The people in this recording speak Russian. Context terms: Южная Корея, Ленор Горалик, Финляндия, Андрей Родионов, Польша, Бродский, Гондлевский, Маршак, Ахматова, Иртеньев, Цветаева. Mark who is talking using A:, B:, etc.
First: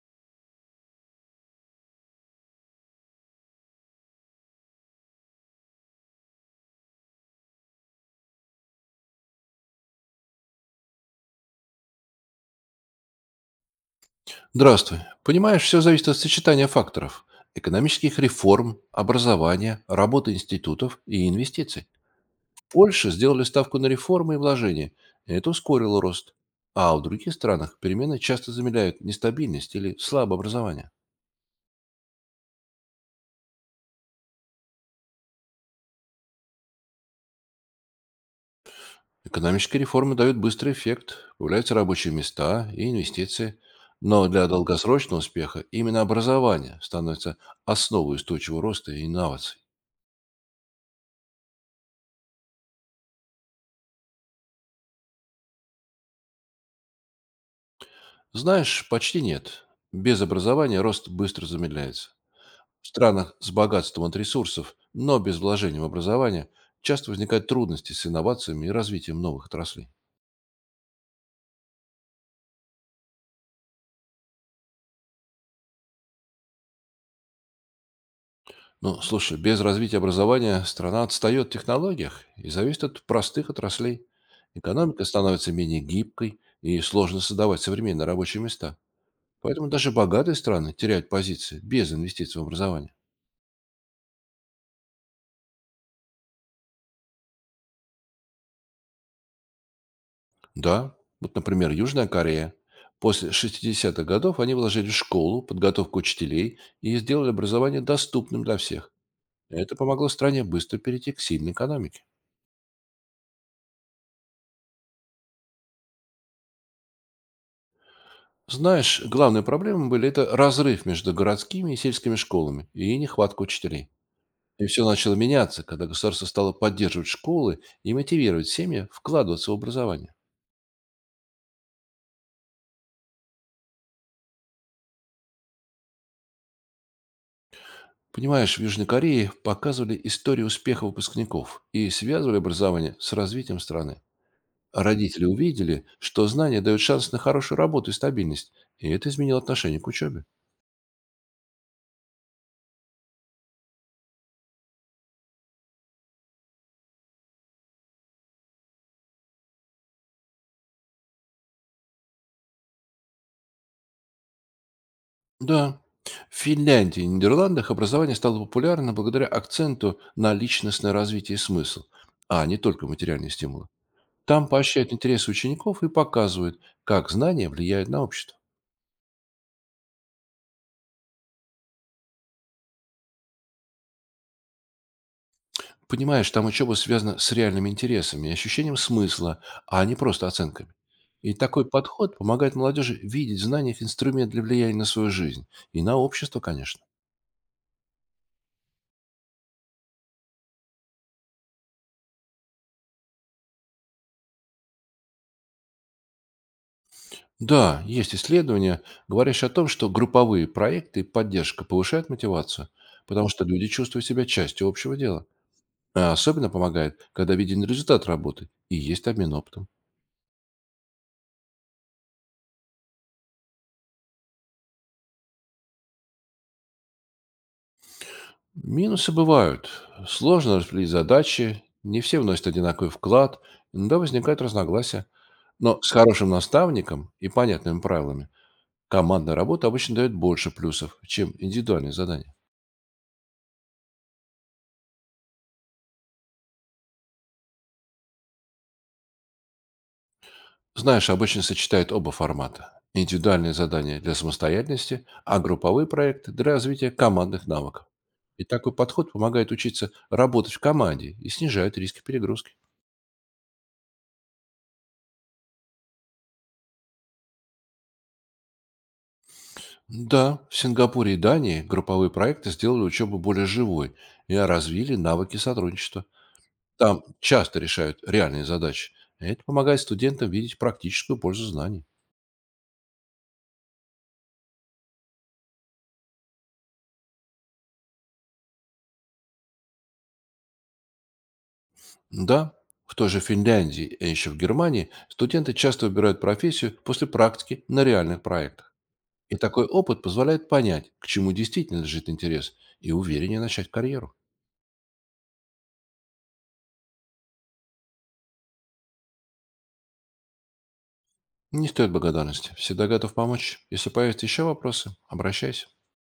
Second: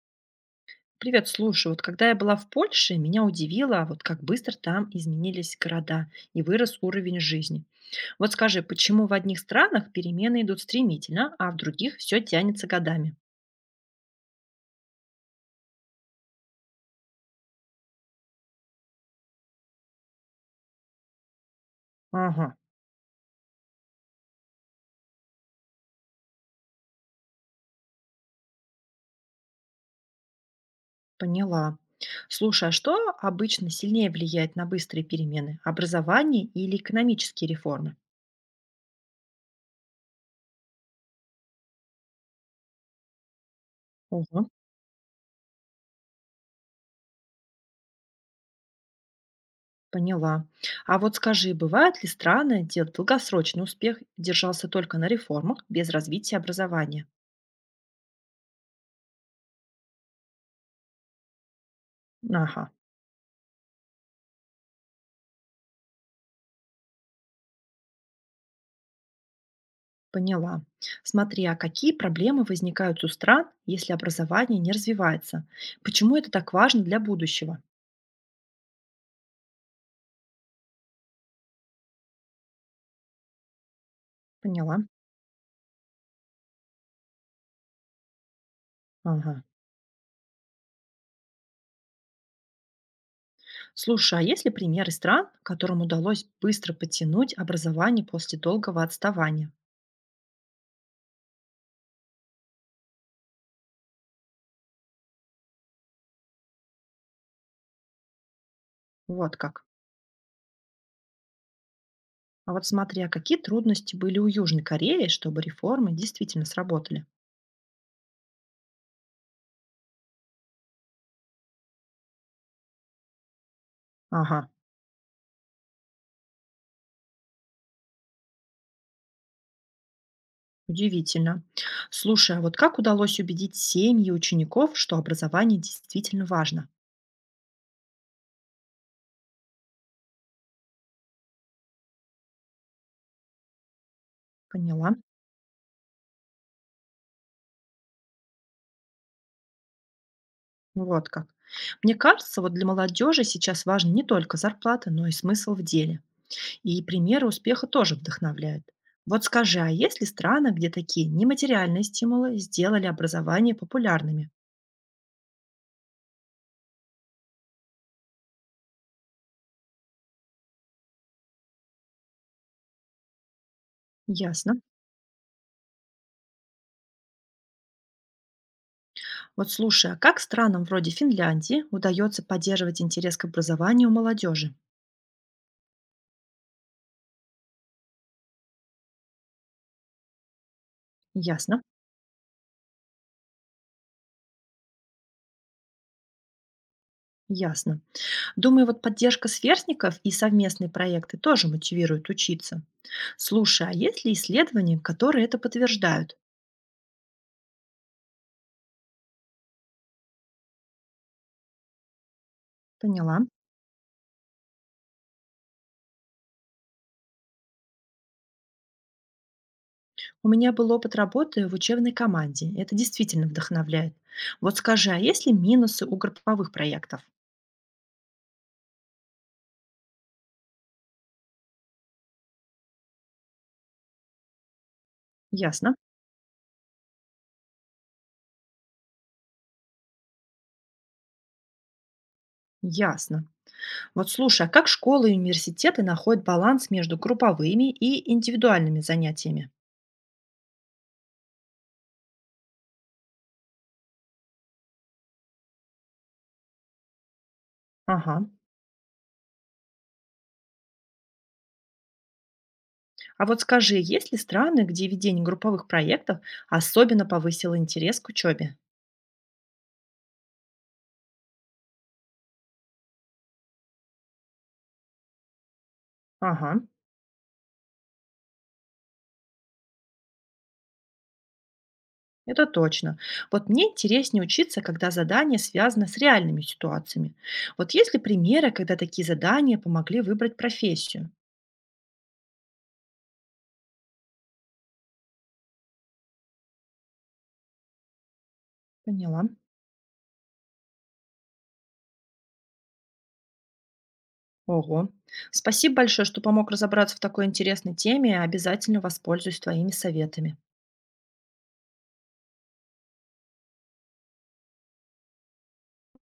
A: Привет, слушай, вот когда я была в Польше, меня удивило, вот как быстро там изменились города и вырос уровень жизни. Вот скажи, почему в одних странах перемены идут стремительно, а в других все тянется годами?
B: Здравствуй. Понимаешь, все зависит от сочетания факторов. Экономических реформ, образования, работы институтов и инвестиций.
A: Ага,
B: В Польше сделали ставку на реформы и вложения. И это ускорило рост. А в других странах перемены часто замедляют нестабильность или слабое образование.
A: поняла. Слушай, а что обычно сильнее влияет на быстрые перемены? Образование или экономические реформы?
B: Экономические реформы дают быстрый эффект, появляются рабочие места и инвестиции. Но для
A: Ого,
B: долгосрочного успеха именно образование становится основой устойчивого роста и инноваций.
A: поняла. А вот скажи, бывают ли страны, где долгосрочный успех держался только на реформах без развития образования?
B: Знаешь, почти нет. Без образования рост быстро замедляется.
A: Ага.
B: В странах с богатством от ресурсов, но без вложения в образование, часто возникают трудности с инновациями и развитием новых отраслей.
A: Поняла. Смотри, а какие проблемы возникают у стран, если образование не развивается? Почему это так важно для будущего?
B: Ну, слушай, без развития образования страна отстает в технологиях и зависит от простых отраслей.
A: Поняла.
B: Экономика становится менее гибкой и сложно создавать современные рабочие места.
A: Ага.
B: Поэтому даже богатые страны теряют позиции без инвестиций в образование.
A: Слушай, а есть ли примеры стран, которым удалось быстро подтянуть образование после долгого отставания?
B: Да, вот, например, Южная Корея. После шестидесятых годов они вложили в школу, подготовку учителей и сделали образование доступным для всех.
A: Вот как.
B: Это помогло стране быстро перейти к сильной экономике.
A: А вот смотри, а какие трудности были у Южной Кореи, чтобы реформы действительно сработали?
B: Знаешь, главные проблемы были это разрыв между городскими и сельскими школами и нехватка учителей.
A: Ага,
B: И все начало меняться, когда государство стало поддерживать школы и мотивировать семьи вкладываться в образование.
A: удивительно. Слушай, а вот как удалось убедить семьи учеников, что образование действительно важно?
B: Понимаешь, в Южной Корее показывали историю успеха выпускников и связывали образование с развитием страны.
A: Поняла.
B: Родители увидели, что знания дают шанс на хорошую работу и стабильность, и это изменило отношение к учебе.
A: Ну, вот как. Мне кажется, вот для молодежи сейчас важна не только зарплата, но и смысл в деле. И примеры успеха тоже вдохновляют. Вот скажи, а есть ли страны, где такие нематериальные стимулы сделали образование популярными?
B: Да, в Финляндии и Нидерландах образование стало популярно благодаря акценту на личностное развитие и смысл, а не только материальные стимулы. Там
A: Ясно.
B: поощряют интересы учеников и показывают, как знания влияют на общество.
A: Вот слушай, а как странам вроде Финляндии удается поддерживать интерес к образованию у молодежи?
B: Понимаешь, там учеба связана с реальными интересами и ощущением смысла, а не просто оценками. И
A: Ясно.
B: такой подход помогает молодежи видеть в знаниях инструмент для влияния на свою жизнь и на общество, конечно.
A: Ясно. Думаю, вот поддержка сверстников и совместные проекты тоже мотивируют учиться. Слушай, а есть ли исследования, которые это подтверждают?
B: Да, есть исследования, говорящие о том, что групповые проекты и поддержка повышают мотивацию,
A: Поняла.
B: потому что люди чувствуют себя частью общего дела. А особенно помогает, когда виден результат работы и есть обмен опытом.
A: У меня был опыт работы в учебной команде. Это действительно вдохновляет. Вот скажи, а есть ли минусы у групповых проектов?
B: Минусы бывают. Сложно распределить задачи, не все вносят одинаковый вклад, иногда возникают разногласия.
A: Ясно.
B: Но с хорошим наставником и понятными правилами командная работа обычно дает больше плюсов, чем индивидуальные задания.
A: Ясно. Вот слушай, а как школы и университеты находят баланс между групповыми и индивидуальными занятиями?
B: Знаешь, обычно сочетают оба формата. Индивидуальные задания для самостоятельности, а групповые проекты для развития командных навыков.
A: Ага.
B: И такой подход помогает учиться работать в команде и снижает риски перегрузки.
A: А вот скажи, есть ли страны, где ведение групповых проектов особенно повысило интерес к учебе?
B: Да, в Сингапуре и Дании групповые проекты сделали учебу более живой и развили навыки сотрудничества.
A: Ага.
B: Там часто решают реальные задачи. Это помогает студентам видеть практическую пользу знаний.
A: Это точно. Вот мне интереснее учиться, когда задание связано с реальными ситуациями. Вот есть ли примеры, когда такие задания помогли выбрать профессию?
B: Да, в той же Финляндии, и еще в Германии, студенты часто выбирают профессию после практики на реальных проектах.
A: Поняла.
B: И такой опыт позволяет понять, к чему действительно лежит интерес, и увереннее начать карьеру.
A: Ого. Спасибо большое, что помог разобраться в такой интересной теме. Обязательно воспользуюсь твоими советами.
B: Не стоит благодарности. Всегда готов помочь. Если появятся еще вопросы, обращайся.